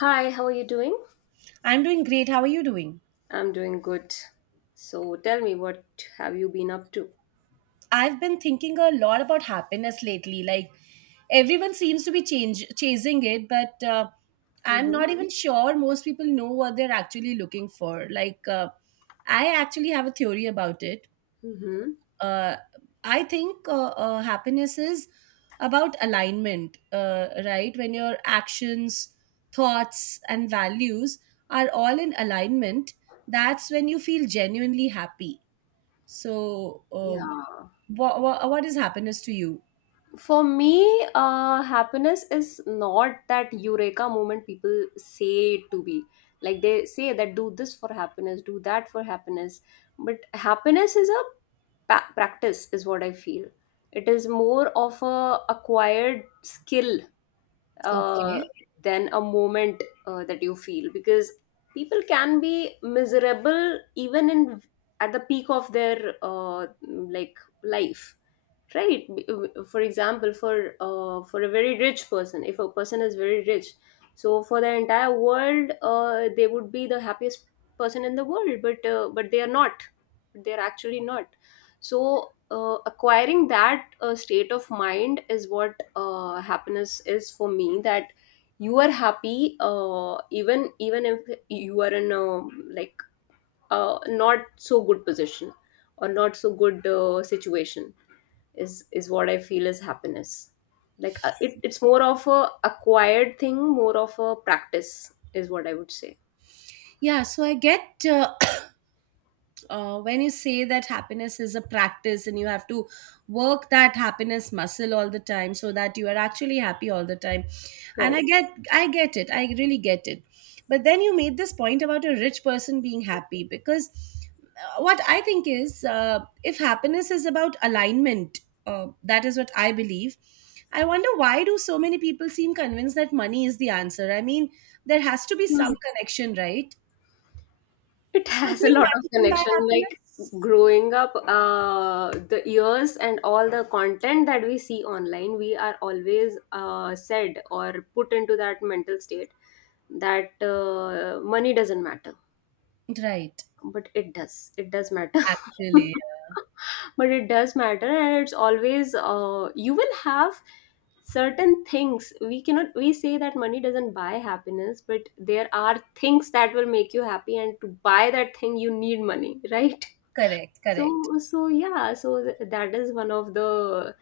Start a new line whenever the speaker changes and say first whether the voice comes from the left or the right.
left: Hi, how are you doing?
right: I'm doing great. How are you doing?
left: I'm doing good. So tell me, what have you been up to?
right: I've been thinking a lot about happiness lately. Like everyone seems to be chasing it, but I'm
left: Mm-hmm.
right: not even sure most people know what they're actually looking for. Like I actually have a theory about it.
left: Mm-hmm.
right: Uh, I think happiness is about alignment, right? When your actions, thoughts, and values are all in alignment, that's when you feel genuinely happy. So,
left: Yeah.
right: what is happiness to you?
left: For me, happiness is not that eureka moment people say it to be. Like they say that do this for happiness, do that for happiness. But happiness is a practice, is what I feel. It is more of a acquired skill uh,
right: Okay.
left: than a moment that you feel, because people can be miserable even in at the peak of their like life, right. For example, for a very rich person, if a person is very rich, so for the entire world, they would be the happiest person in the world, but they are not, they are actually not. So acquiring that state of mind is what happiness is for me, that you are happy, even if you are in a, like, not so good position or not so good situation is what I feel is happiness. It's more of a acquired thing, more of a practice is what I would say.
right: Yeah, so I get when you say that happiness is a practice and you have to work that happiness muscle all the time so that you are actually happy all the time, and
left: Right.
right: I get it, I really get it. But then, you made this point about a rich person being happy, because what I think is, if happiness is about alignment, that is what I believe. I wonder why do so many people seem convinced that money is the answer. I mean, there has to be some
left: Hmm.
right: connection, right?
left: It
right: Do you
left: has a
right: think
left: lot of
right: money can buy
left: connection. Like
right: happiness?
left: growing up, the years and all the content that we see online, we are always said or put into that mental state that money doesn't matter,
right: Right.
left: but it does. It does matter.
right: Actually, yeah.
left: But it does matter, and it's always, you will have certain things. We say that money doesn't buy happiness, but there are things that will make you happy, and to buy that thing you need money. Right?
right: Correct,
left: so
right: correct.
left: so yeah so th- that is one of the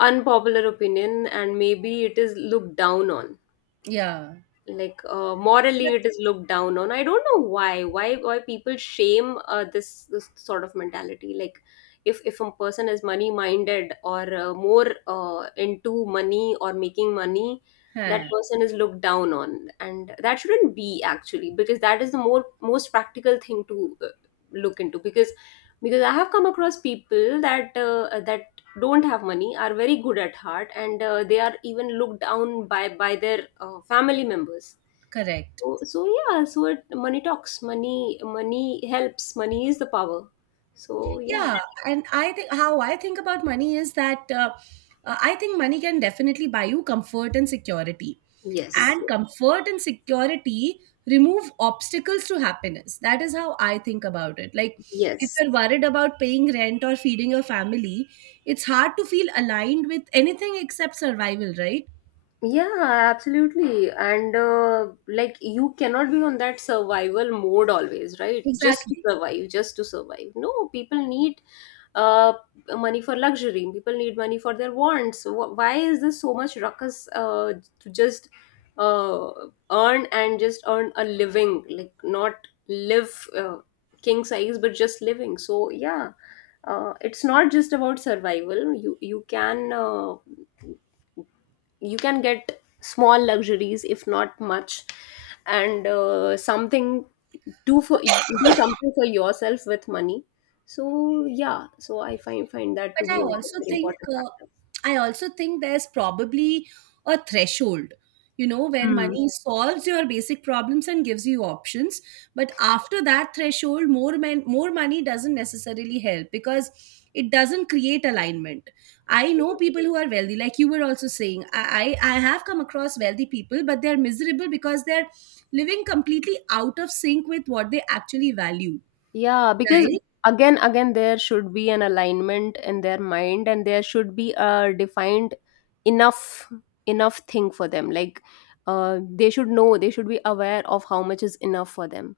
left: unpopular opinion, and maybe it is looked down on.
right: Yeah.
left: Like, morally
right: But.
left: it is looked down on. I don't know why people shame, this sort of mentality. Like, if a person is money minded or more into money or making money, that
right: Huh.
left: person is looked down on, and that shouldn't be, actually, because that is the more most practical thing to look into, because I have come across people that don't have money, are very good at heart, and they are even looked down by their family members.
right: Correct.
left: So yeah, so money talks, money helps, money is the power. So yeah.
right: Yeah, and I think how I think about money is that I think money can definitely buy you comfort and security.
left: Yes,
right: And comfort and security remove obstacles to happiness. That is how I think about it. Like, if
left: yes.
right: you're worried about paying rent or feeding your family, it's hard to feel aligned with anything except survival, right?
left: Yeah, absolutely. And like, you cannot be on that survival mode always, right? Just to
right: Exactly.
left: survive, just to survive. No, people need uh money for luxury. People need money for their wants. Why is this so much ruckus to just uh earn, and just earn a living, like not live king size, but just living. So yeah, it's not just about survival. You can, you can get small luxuries if not much, and something do for do something for yourself with money. So yeah, so I find that to
right: But
left: be a very important factor.
right: I also think there's probably a threshold, where
left: Hmm.
right: money solves your basic problems and gives you options, but after that threshold, more money doesn't necessarily help, because it doesn't create alignment. I know people who are wealthy. Like you were also saying, I have come across wealthy people, but they're miserable because they're living completely out of sync with what they actually value,
left: Yeah, because
right: right?
left: again, again, there should be an alignment in their mind, and there should be a defined enough enough thing for them. Like, they should know, they should be aware of how much is enough for them.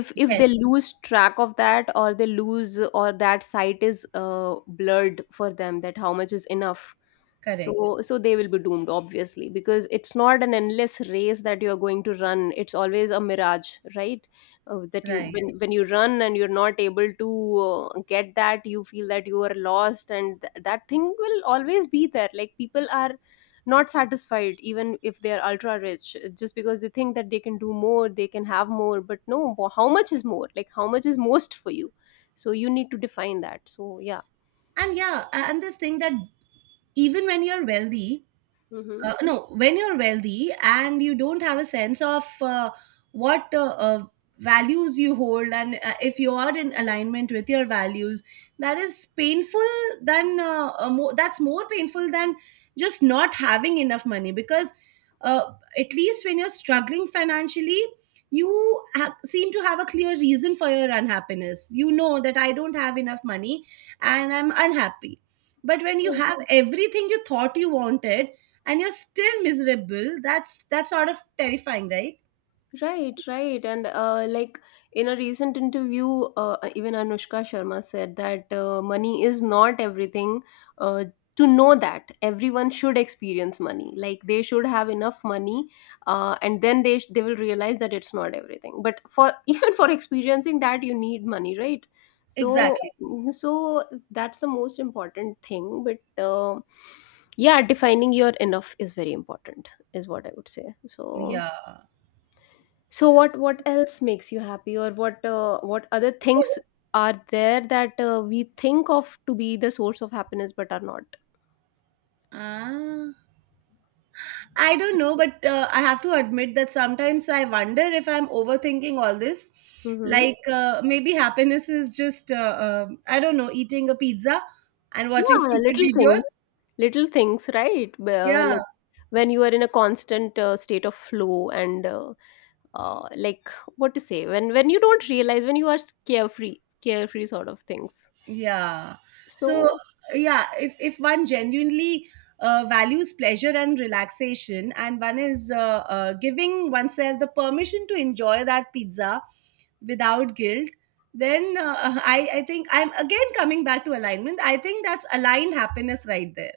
left: If they
right: Yes.
left: lose track of that, or they lose or that site is blurred for them, that how much is enough.
right: Correct.
left: So they will be doomed, obviously, because it's not an endless race that you are going to run. It's always a mirage, right? That you
right: Right.
left: When you run and you're not able to get that, you feel that you are lost, and that thing will always be there. Like, people are not satisfied even if they are ultra rich, just because they think that they can do more, they can have more. But no, how much is more, like how much is most for you? So you need to define that. So yeah.
right: And yeah, and this thing that even when you're wealthy,
left: Mm-hmm.
right: no, when you're wealthy and you don't have a sense of what values you hold, and if you are in alignment with your values, that is painful. That's more painful than just not having enough money, because uh, at least when you're struggling financially. You seem to have a clear reason for your unhappiness. You know that I don't have enough money and I'm unhappy. But when you have everything you thought you wanted, and you're still miserable, that's sort of terrifying, right?
left: Right, right. And like, in a recent interview, even Anushka Sharma said that money is not everything. Uh, to know that, everyone should experience money, like they should have enough money, and then they they will realize that it's not everything. But for even for experiencing that, you need money, right? So,
right: Exactly.
left: so that's the most important thing. But yeah, defining your enough is very important, is what I would say. So.
right: Yeah.
left: So what else makes you happy, or what other things are there that we think of to be the source of happiness but are not?
right: Ah, I don't know, but I have to admit that sometimes I wonder if I'm overthinking all this.
left: Mm-hmm.
right: Like maybe happiness is just I don't know, eating a pizza and watching
left: Yeah,
right: stupid videos.
left: little things, right?
right: Yeah,
left: Like, when you are in a constant, state of flow, and like, what to say, when you don't realize, when you are carefree, carefree sort of things.
right: yeah. So,
left: So
right: yeah, if one genuinely values pleasure and relaxation, and one is giving oneself the permission to enjoy that pizza without guilt, then I think I'm again coming back to alignment. I think that's aligned happiness right there.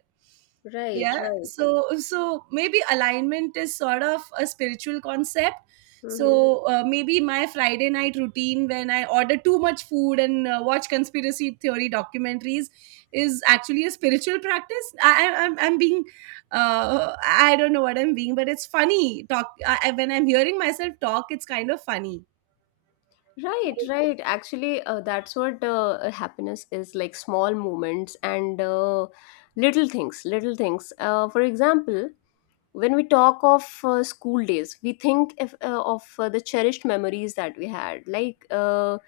left: right,
right: Yeah.
left: right.
right: So, maybe alignment is sort of a spiritual concept,
left: Mm-hmm.
right: so maybe my Friday night routine, when I order too much food and watch conspiracy theory documentaries, is actually a spiritual practice. I'm being I don't know what I'm being, but it's funny talk. When I'm hearing myself talk, it's kind of funny.
left: Right,
right: Right.
left: right. Actually, that's what happiness is, like small moments and little things, little things. For example, when we talk of school days, we think if, of the cherished memories that we had. Like,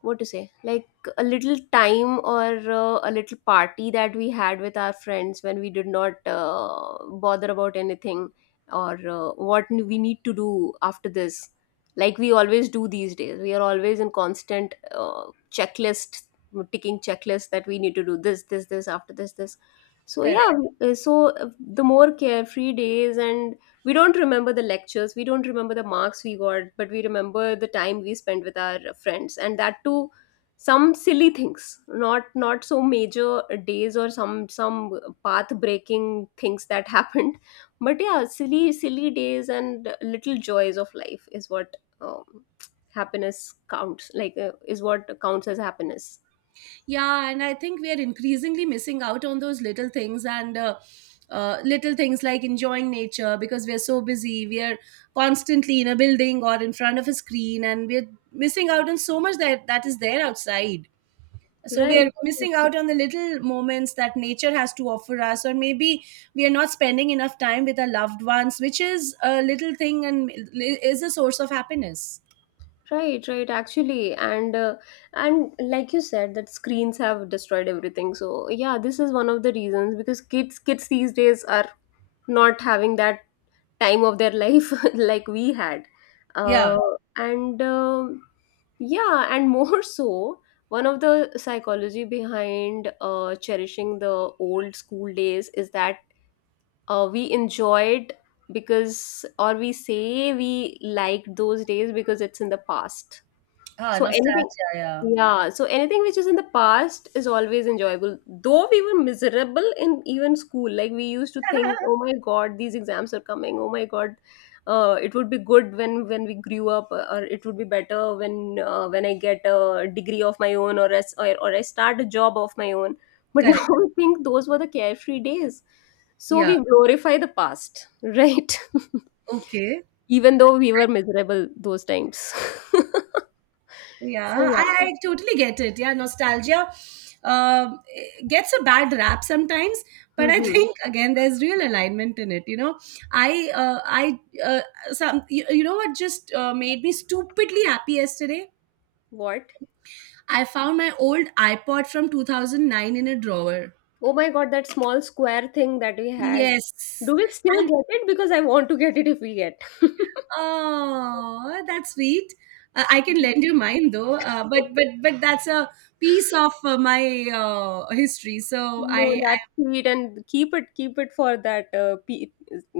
left: what to say, like a little time or a little party that we had with our friends, when we did not bother about anything or what we need to do after this, like we always do these days. We are always in constant, checklist, ticking checklist, that we need to do this, this, this after this, this. So yeah,
right: Correct.
left: the more carefree days, and we don't remember the lectures, we don't remember the marks we got, but we remember the time we spent with our friends, and that too some silly things, not so major days, or some path breaking things that happened. But yeah, silly, silly days and little joys of life is what um, happiness counts, like is what counts as happiness.
right: Yeah, and I think we are increasingly missing out on those little things, and little things like enjoying nature because we are so busy. We are constantly in a building or in front of a screen, and we're missing out on so much that that is there outside. So we are
left: Right.
right: missing out on the little moments that nature has to offer us, or maybe we are not spending enough time with our loved ones, which is a little thing and is a source of happiness.
left: Right, right, actually, and like you said, that screens have destroyed everything. So yeah, this is one of the reasons, because kids these days are not having that time of their life like we had,
right: Yeah.
left: uh, and yeah, and more so, one of the psychology behind cherishing the old school days is that we enjoyed because, or we say we liked those days because it's in the past.
right: Ah,
left: So anything,
right: nostalgia. Yeah.
left: yeah, so anything which is in the past is always enjoyable. Though we were miserable in even school, like we used to think, oh my God, these exams are coming. Oh my God, it would be good when we grew up, or it would be better when I get a degree of my own, or I start a job of my own. But now
right: Correct.
left: I think those were the carefree days. So we
right: Yeah.
left: glorify the past, right?
right: Okay.
left: Even though we were miserable those times. So
right: Yeah, I,
left: yeah.
right: I totally get it. Yeah, nostalgia uh, gets a bad rap sometimes, but I
left: Mhm.
right: think again there's real alignment in it. You know, I uh, I uh, you know what just made me stupidly happy yesterday.
left: What?
right: I found my old iPod from 2009 in a drawer.
left: Oh my God, that small square thing that we had.
right: Yes.
left: Do we still
right: And
left: get it? Because I want to get it if we get.
right: oh, that's sweet. I can lend you mine though. But that's a piece of my history. So
left: No,
right: I.
left: that's sweet, and keep it for that pe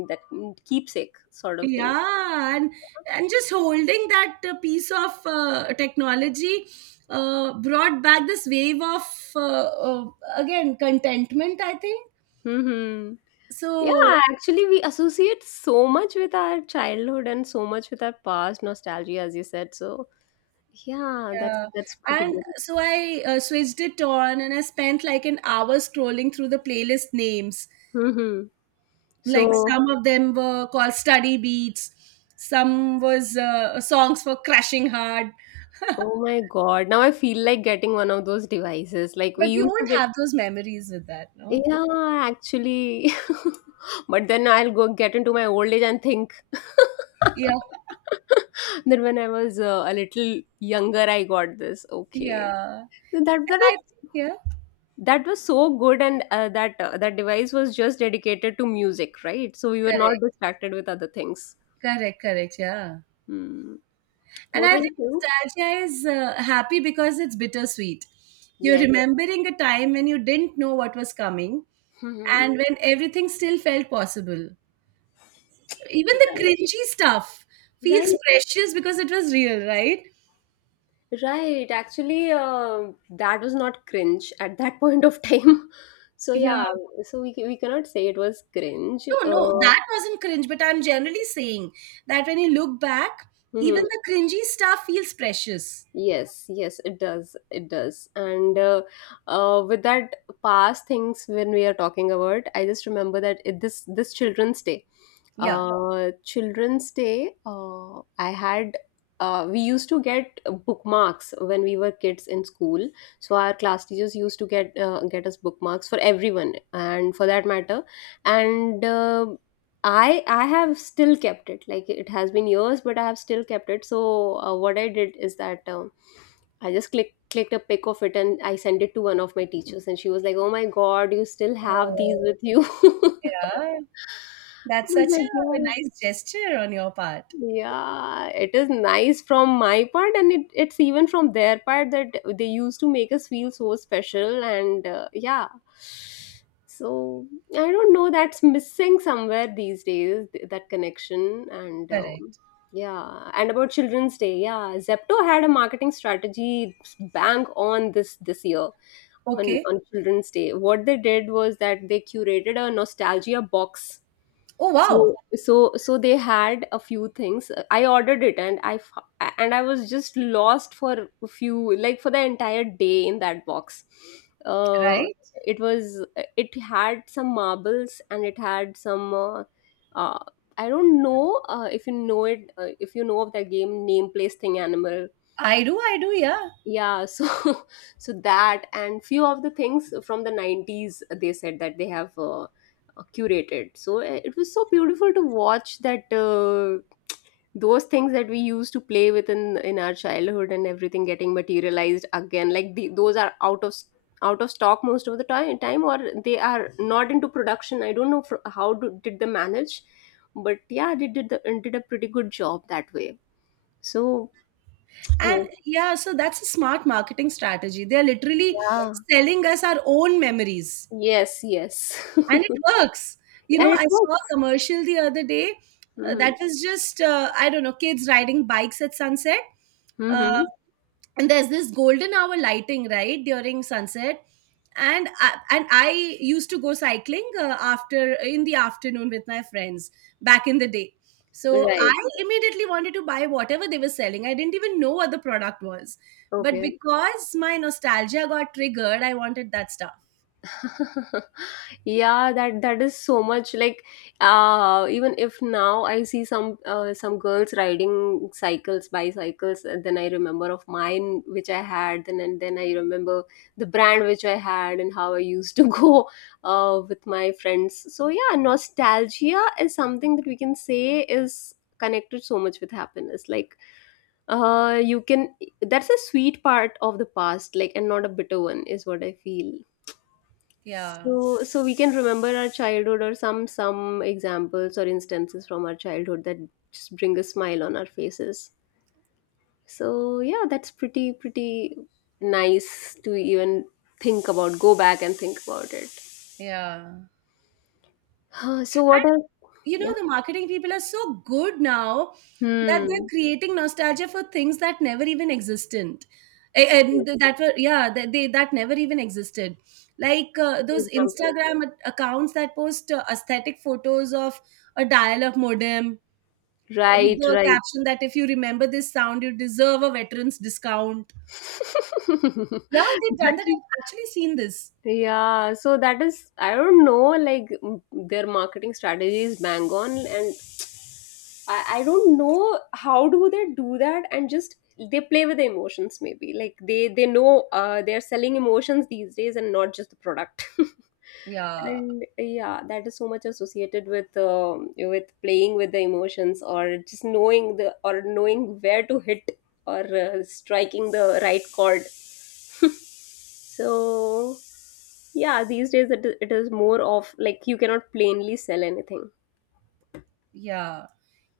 left: that keepsake sort of thing.
right: Yeah, and just holding that piece of technology brought back this wave of uh, uh, again contentment, I think.
left: Mm-hmm. Yeah,
right: So
left: actually, we associate so much with our childhood, and so much with our past nostalgia, as you said. So yeah, that's
right: yeah,
left: that's pretty
right: and
left: good.
right: so I switched it on, and I spent like an hour scrolling through the playlist names.
left: Mm-hmm.
right: Like
left: So,
right: some of them were called study beats, some was songs for crushing hard.
left: oh my God. Now I feel like getting one of those devices, like we
right: But you
left: used to
right: won't
left: get,
right: have those memories with that, no?
left: yeah, actually. But then I'll go get into my old age and think,
right: Yeah,
left: then when I was, a little younger, I got this. Okay.
right: yeah, and
left: So that was
right: I, yeah.
left: that was so good, and that device was just dedicated to music, right? So we were not
right: Correct.
left: distracted with other things.
right: Correct, correct, yeah.
left: Hmm.
right: And
left: What
right: I
left: were
right: think
left: you saying?
right: nostalgia is happy because it's bittersweet. You're
left: Yes.
right: remembering a time when you didn't know what was coming
left: Mm-hmm.
right: and when everything still felt possible. Even the
left: Right.
right: cringy stuff feels
left: Right.
right: precious because it was real, right?
left: Right. Actually, that was not cringe at that point of time. So yeah,
right: Yeah.
left: so we cannot say it was cringe.
right: No, no, that wasn't cringe, but I'm generally saying that when you look back, even
left: Mm-hmm.
right: the cringy stuff feels precious.
left: Yes, yes, it does. It does. And with that past things, when we are talking about, I just remember that this Children's Day.
right: Yeah.
left: Children's Day, I had. We used to get bookmarks when we were kids in school. So our class teachers used to get us bookmarks for everyone, and for that matter, and I have still kept it. Like it has been years, but I have still kept it. So what I did is that I just clicked a pic of it and I sent it to one of my teachers, and she was like, "Oh my God, you still have these
right: Oh,
left: with you."
right: yeah.
left: I
right: That's
left: was
right: such
left: like,
right: a
left: Yeah,
right: nice gesture on your part.
left: yeah, it is nice from my part, and it's even from their part that they used to make us feel so special. And yeah, so I don't know, that's missing somewhere these days that connection. And
right: Correct.
left: Yeah, and about Children's Day, yeah, Zepto had a marketing strategy bang on this year on
right: Okay.
left: on Children's Day. What they did was that they curated a nostalgia box,
right: Oh, wow.
left: so so they had a few things. I ordered it, and and I was just lost for a few, like, for the entire day in that box. uh
right: Right?
left: it was, it had some marbles and it had some uh I don't know, if you know it, if you know of the game Name, Place, Thing, Animal.
right: I do, yeah.
left: Yeah, so so that, and few of the things from the 90s, they said that they have curated. So it was so beautiful to watch that, those things that we used to play with in our childhood and everything getting materialized again, like, the, those are out of out of stock most of the time, or they are not into production. I don't know fr how do, did they manage? But yeah, they did did a pretty good job that way. So
right: And
left: oh,
right: yeah, so that's a smart marketing strategy. They're literally
left: yeah.
right: selling us our own memories,
left: Yes, yes.
right: and it works. You
left: And
right: know,
left: it
right: I saw a
left: works.
right: commercial the other day,
left: Hmm.
right: that was just, I don't know, kids riding bikes at sunset. Uh,
left: Hmm.
right: and there's this golden hour lighting right during sunset, and I used to go cycling after in the afternoon with my friends back in the day. So
left: Right.
right: I immediately wanted to buy whatever they were selling. I didn't even know what the product was, but
left: Okay.
right: because my nostalgia got triggered, I wanted that stuff.
left: Yeah, that that is so much like, even if now I see some girls riding cycles, bicycles, and then I remember of mine which I had, then and then I remember the brand which I had and how I used to go with my friends. So yeah, nostalgia is something that we can say is connected so much with happiness. Like, you can, that's a sweet part of the past, like, and not a bitter one is what I feel.
right: Yeah.
left: So we can remember our childhood or some examples or instances from our childhood that just bring a smile on our faces. So yeah, that's pretty nice to even think about, go back and think about it.
right: Yeah.
left: Huh, so what else?
right: You
left: Yeah.
right: know, the marketing people are so good now that they're
left: Hmm.
right: creating nostalgia for things that never even existed. A- and th-
left: Yes.
right: that were Yeah, that never even existed. Like those
left: Example.
right: Instagram accounts that post aesthetic photos of a dial-up modem, with
left: Right,
right: the
left: right.
right: caption that if you remember this sound, you deserve a veterans discount. Yeah, they've
left: That.
right: done that. I've actually seen this.
left: Yeah, so that is, I don't know, like their marketing strategy is bang on. And I don't know how do they do that, and just they play with the emotions, maybe, like, they know, they're selling emotions these days and not just the product.
right: Yeah.
left: And yeah, that is so much associated with playing with the emotions or just knowing the, or knowing where to hit, or striking the right chord. So yeah, these days it is more of like you cannot plainly sell anything.
right: Yeah.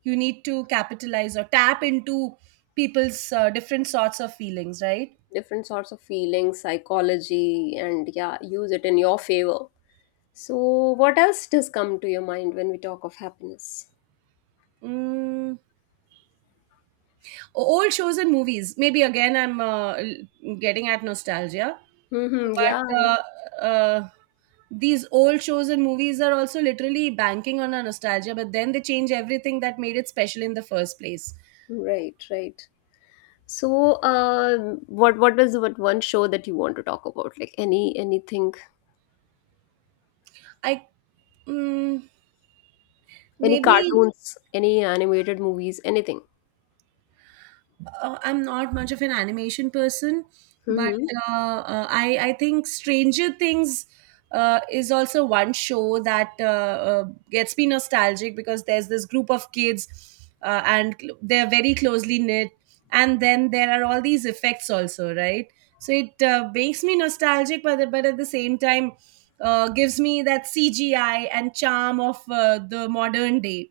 right: You need to capitalize or tap into people's different sorts of feelings, right?
left: Different sorts of feelings, psychology, and yeah, use it in your favor. So, what else does come to your mind when we talk of happiness?
right: mm, Old shows and movies, maybe again I'm getting at nostalgia.
left: Mm-hmm, yeah,
right: But these old shows and movies are also literally banking on our nostalgia, but then they change everything that made it special in the first place.
left: right, right. So, what is what one show that you want to talk about? Like, anything,
right: i mm,
left: any
right: Maybe,
left: cartoons, any animated movies, anything?
right: I'm not much of an animation person, but
left: Mm-hmm.
right: I think Stranger Things is also one show that gets me nostalgic, because there's this group of kids, and they're very closely knit, and then there are all these effects also, right? So it makes me nostalgic, but at the same time, gives me that CGI and charm of the modern day.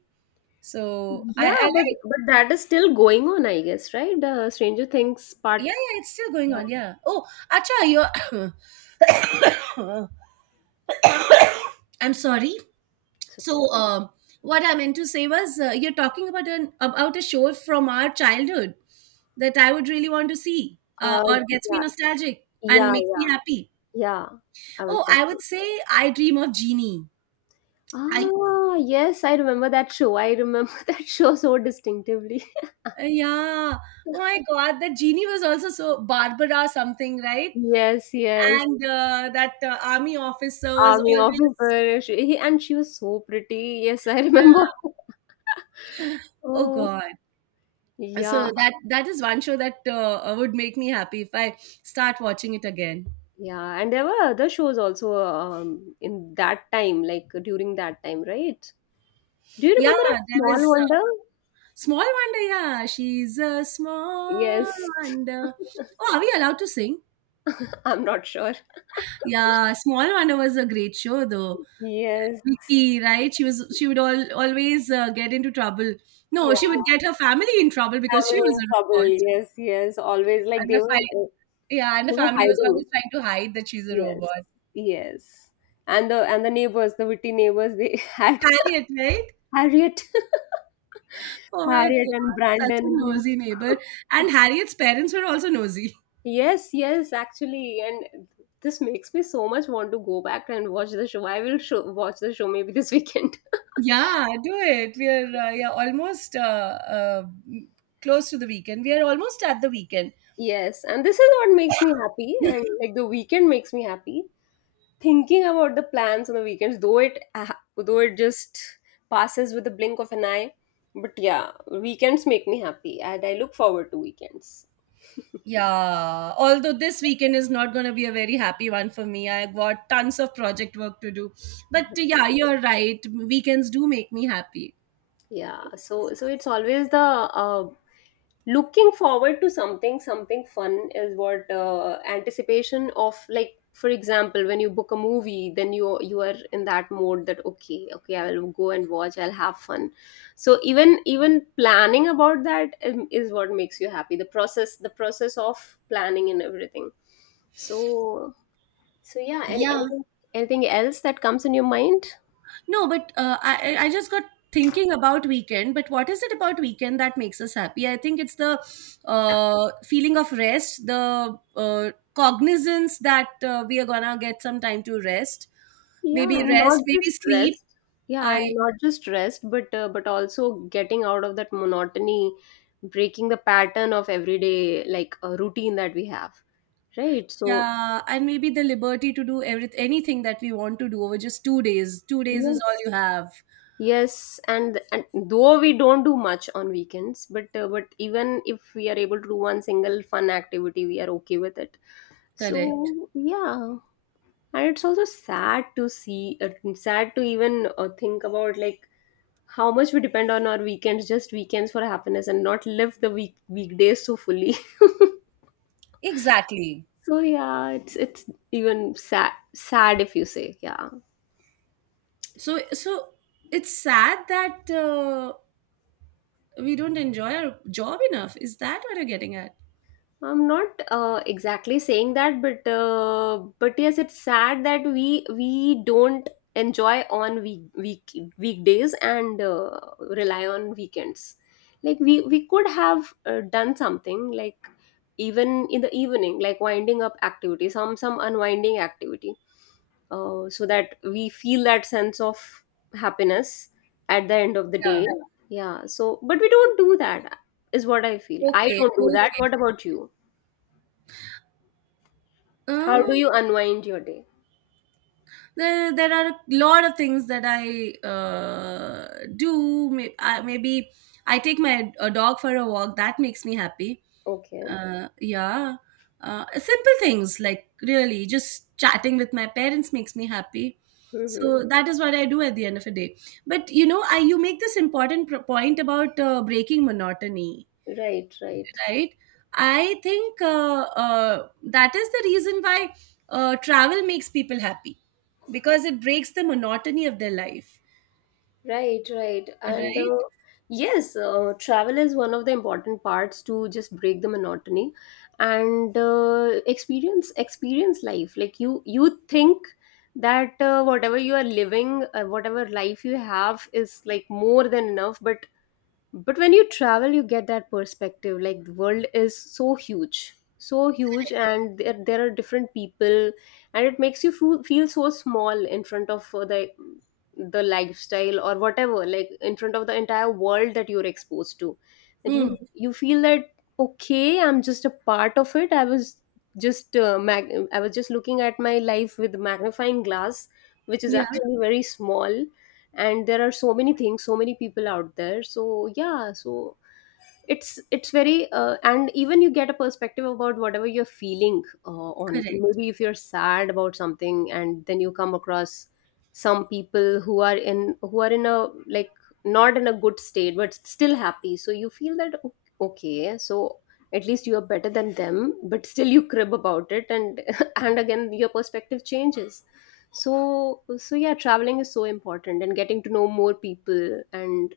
right: So I,
left: Yeah,
right: I like.
left: but that is still going on, I guess, right? Stranger Things
right: Yeah,
left: part.
right: yeah, it's still going on. Yeah. Oh, acha, you're. I'm sorry.
left: It's okay.
right: So, what I meant to say was, you're talking about an about a show from our childhood that I would really want to see,
left: Uh,
right: or gets me
left: yeah,
right: nostalgic and
left: yeah,
right: makes me
left: yeah,
right: happy.
left: yeah. I was
right: Oh, I would
left: watching.
right: say I dream of Genie. I,
left: Ah, yes, I remember that show. I remember that show so distinctively.
right: yeah. Oh my God, that Genie was also so Barbara something, right?
left: Yes, yes.
right: And that army officer was
left: Army
right: always,
left: officer. And she was so pretty. Yes, I
right: yeah.
left: remember.
right: Oh
left: Oh,
right: God.
left: yeah,
right: So that is one show that would make me happy if I start watching it again.
left: yeah. And there were other shows also in that time, like during that time, right? Do you
right: Yeah,
left: remember a
right: there
left: Small
right: was
left: Wonder?
right: Small Wonder. Yeah, she's a Small
left: Yes.
right: Wonder. Oh, are we allowed to sing?
left: I'm not sure.
right: Yeah, Small Wonder was a great show though.
left: Yes.
right: Vicky, right? She would all always get into trouble. No,
left: Yeah.
right: she would get her family in trouble because she
left: Family
right: was
left: in
right: a
left: trouble.
right: robot,
left: Yes, yes. Always, like,
right: and her fi- yeah, and the
left: they were
right: family was always
left: hiding.
right: trying to hide that she's a
left: Yes,
right: robot.
left: yes. And the neighbors, the witty neighbors, they had
right: Harriet, right?
left: Harriet,
right: Oh my
left: Harriet and
right: God, such a
left: Brandon.
right: nosy neighbor. And Harriet's parents were also nosy.
left: Yes, yes, actually, and this makes me so much want to go back and watch the show. I will show, watch the show maybe this weekend.
right: Yeah, do it. We are yeah, almost close to the weekend. We are almost at the weekend.
left: Yes, and this is what makes me happy, and like the weekend makes me happy. Thinking about the plans on the weekends, though it just passes with the blink of an eye. But yeah, weekends make me happy and I look forward to weekends.
right: Yeah, although this weekend is not going to be a very happy one for me. I've got tons of project work to do. But yeah, you're right. Weekends do make me happy.
left: Yeah, so it's always the, looking forward to something, something fun is what, anticipation of, like, for example, when you book a movie, then you are in that mode that okay, I will go and watch, I'll have fun. So even planning about that, is what makes you happy, the process, of planning and everything. So so yeah,
right: Yeah.
left: anything, anything else that comes in your mind?
right: No, but I just got thinking about weekend. But what is it about weekend that makes us happy? I think it's the feeling of rest, the cognizance that we are gonna get some time to
left: Yeah, and not
right: rest, maybe
left: just
right: sleep.
left: rest. Yeah, and
right: I
left: not just rest, but also getting out of that monotony, breaking the pattern of everyday, like a routine that we have, right? So
right: Yeah, and maybe the liberty to do everything, anything that we want to do over just 2 days. 2 days is all
left: yes,
right: you have.
left: yes, and though we don't do much on weekends, but even if we are able to do one single fun activity, we are okay with it.
right: Correct.
left: So yeah, and it's also sad to see, sad to even think about, like, how much we depend on our weekends, just weekends for happiness, and not live the weekdays so fully.
right: Exactly.
left: So yeah, it's even sad if you say, yeah,
right: So it's sad that we don't enjoy our job enough. Is that what you're getting at?
left: I'm not exactly saying that, but yes, it's sad that we don't enjoy on weekdays and rely on weekends, like, we could have done something like even in the evening, like winding up activity, some unwinding activity, so that we feel that sense of happiness at the end of the
right: Yeah.
left: day. Yeah. So, but we don't do that, is what I feel. I
right: Okay.
left: don't do that.
right: Okay.
left: What about you? How do
right: Um,
left: you unwind your day?
right: there are a lot of things that I do. Maybe I take my a dog for a walk. That makes me happy.
left: Okay.
right: Yeah. Simple things like really just chatting with my parents makes me happy.
left: Mm-hmm.
right: So that is what I do at the end of the day. But you know, I you make this important point about breaking monotony,
left: Right, right.
right: right? I think that is the reason why travel makes people happy because it breaks the monotony of their life,
left: Right, right. And
right: right?
left: yes, travel is one of the important parts to just break the monotony, and experience life. Like, you think that whatever you are living, whatever life you have is, like, more than enough, but when you travel, you get that perspective. Like, the world is so huge, and there are different people, and it makes you feel so small in front of the lifestyle or whatever, like in front of the entire world that you're exposed to. That
right: Hmm.
left: you feel that okay, I'm just a part of it. I was just mag- I was just looking at my life with magnifying glass, which is
right: Yeah,
left: actually very small, and there are so many things, so many people out there. So yeah, so it's very, and even you get a perspective about whatever you're feeling, on,
right: correct.
left: maybe if you're sad about something and then you come across some people who are in a, like, not in a good state, but still happy. So you feel that okay, so at least you are better than them, but still you crib about it, and and again your perspective changes. So so yeah, traveling is so important, and getting to know more people, and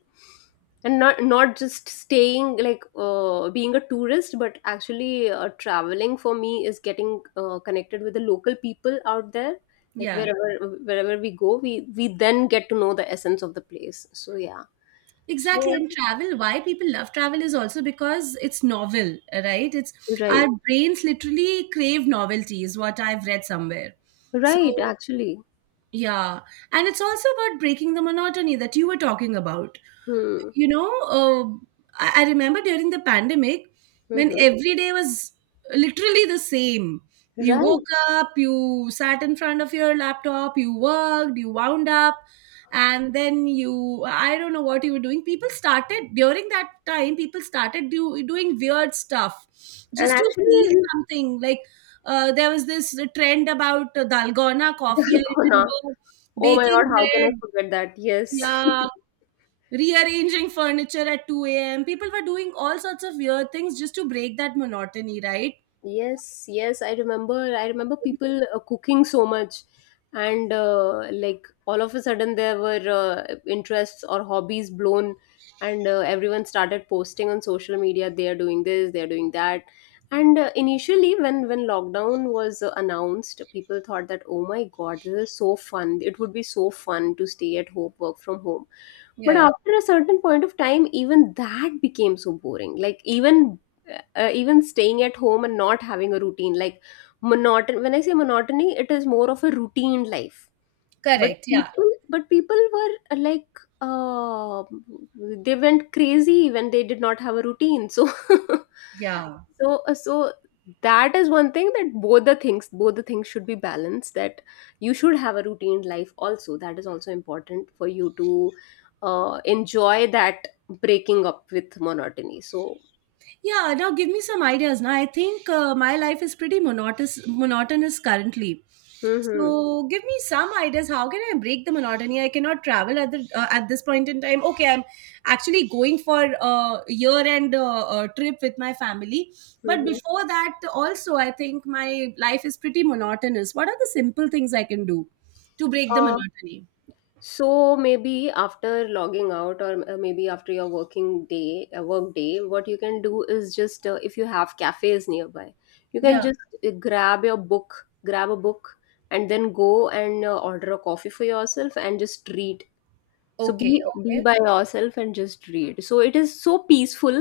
left: not just staying, like, being a tourist, but actually, traveling for me is getting connected with the local people out there, like,
right: Yeah,
left: wherever we go, we then get to know the essence of the place. So yeah, so
right: exactly. And travel, why people love travel is also because it's novel, right? It's
left: right,
right: our brains literally crave novelty, is what I've read somewhere.
left: right.
right: So,
left: Actually.
right: yeah. And it's also about breaking the monotony that you were talking about.
left: Hmm.
right: You know, uh, I remember during the pandemic when
left: Hmm.
right: every day was literally the same. You
left: Right,
right: woke up, you sat in front of your laptop, you worked, you wound up, and then you, I don't know what you were doing. People started, during that time, people started doing weird stuff
left: and
right: just to feel
left: actually
right: something. Like there was this trend about dalgona coffee, I
left: dalkona.
right: remember,
left: Oh my
right: baking
left: God, how can I
right: bread,
left: forget that? Yes.
right: yeah, rearranging furniture at 2 a.m. People were doing all sorts of weird things just to break that monotony, right?
left: Yes, yes, I remember. I remember people cooking so much, and like all of a sudden there were interests or hobbies blown, and everyone started posting on social media. They are doing this, they are doing that, and initially, when lockdown was announced, people thought that oh my God, this is so fun. It would be so fun to stay at home, work from home. But
right: Yeah.
left: after a certain point of time, even that became so boring. Like, even even staying at home and not having a routine, like, monoton when I say monotony, it is more of a routine life. But
right: Correct. Yeah.
left: people were, they went crazy when they did not have a routine. So
right: Yeah.
left: so that is one thing, that both the things, should be balanced, that you should have a routine life also. That is also important for you to enjoy that breaking up with monotony. So
right: Yeah, now give me some ideas. Now I think my life is pretty monotonous currently.
left: mm-hmm,
right: So give me some ideas. How can I break the monotony? I cannot travel at the at this point in time. Okay, I'm actually going for a year-end trip with my family. But
left: mm-hmm.
right: before that, also I think my life is pretty monotonous. What are the simple things I can do to break the
left: Uh,
right: monotony?
left: so maybe after logging out, or maybe after your working day, work day, what you can do is just, if you have cafes nearby, you can
right: Yeah.
left: just grab a book and then go and order a coffee for yourself, and just read. So
right: Okay.
left: be
right: Okay.
left: by yourself and just read. So it is so peaceful,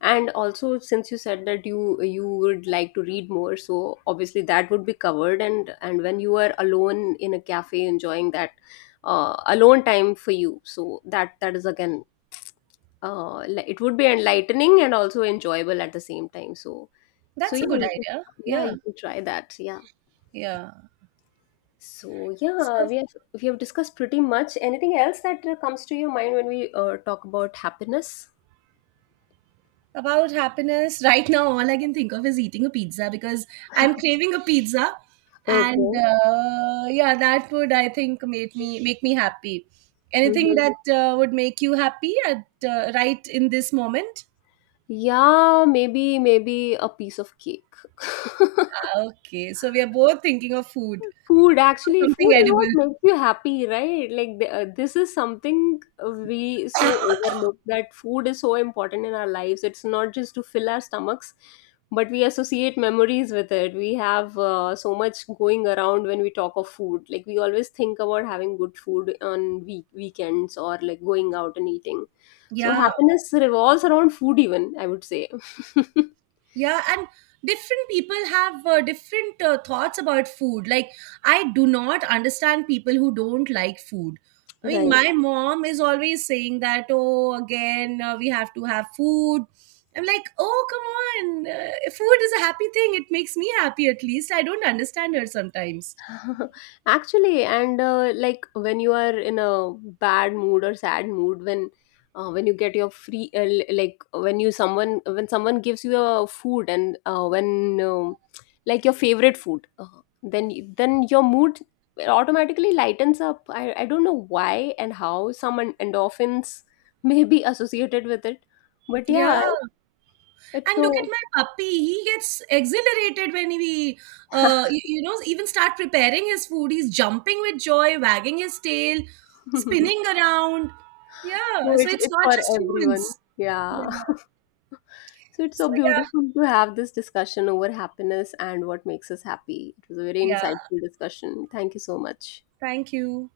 left: and also since you said that you would like to read more, so obviously that would be covered. And when you are alone in a cafe enjoying that, alone time for you, so that is again it would be enlightening and also enjoyable at the same time. So so
right: That's a
left: yeah,
right: good
left: you can,
right: idea.
left: yeah,
right: Yeah.
left: you can try that. Yeah,
right: Yeah.
left: so yeah,
right: So.
left: we have discussed pretty much. Anything else that comes to your mind when we talk about happiness?
right: About happiness, right now, all I can think of is eating a pizza because I'm craving a pizza, and
left: Okay.
right: yeah, that would I think make me happy. Anything
left: Mhm.
right: that would make you happy at right in this moment?
left: Yeah, maybe maybe a piece of cake.
right: Okay, so we are both thinking of food,
left: Food, actually,
right: something
left: food is what
right: edible.
left: makes you happy, right? Like, the, this is something we so overlook that food is so important in our lives. It's not just to fill our stomachs, but we associate memories with it. We have so much going around when we talk of food. Like, we always think about having good food on weekends or like going out and eating. So,
right: Yeah.
left: happiness revolves around food, even, I would say.
right: Yeah, and different people have different thoughts about food. Like, I do not understand people who don't like food. I mean, Yeah.
left: Right.
right: My mom is always saying that, oh, again, we have to have food. I'm like, oh, come on. Food is a happy thing. It makes me happy, at least. I don't understand her sometimes.
left: Actually, and like, when you are in a bad mood or sad mood, when you get your free, like when you someone when someone gives you a food, and when um like your favorite food, then then your mood automatically lightens up. I don't know why and how, some endorphins may be associated with it, but yeah,
right: Yeah.
left: it's
right: And look at
left: so
right: my puppy. He gets exhilarated when we, you, you know, even start preparing his food. He's jumping with joy, wagging his tail, spinning around.
left: so
right: Yeah. So it's
left: it's
right: not
left: for
right: just
left: everyone.
right: humans. Yeah.
left: Yeah. So it's so
right: So, yeah.
left: beautiful to have this discussion over happiness and what makes us happy. It was a very
right: Yeah.
left: insightful discussion. Thank you so much.
right: Thank you.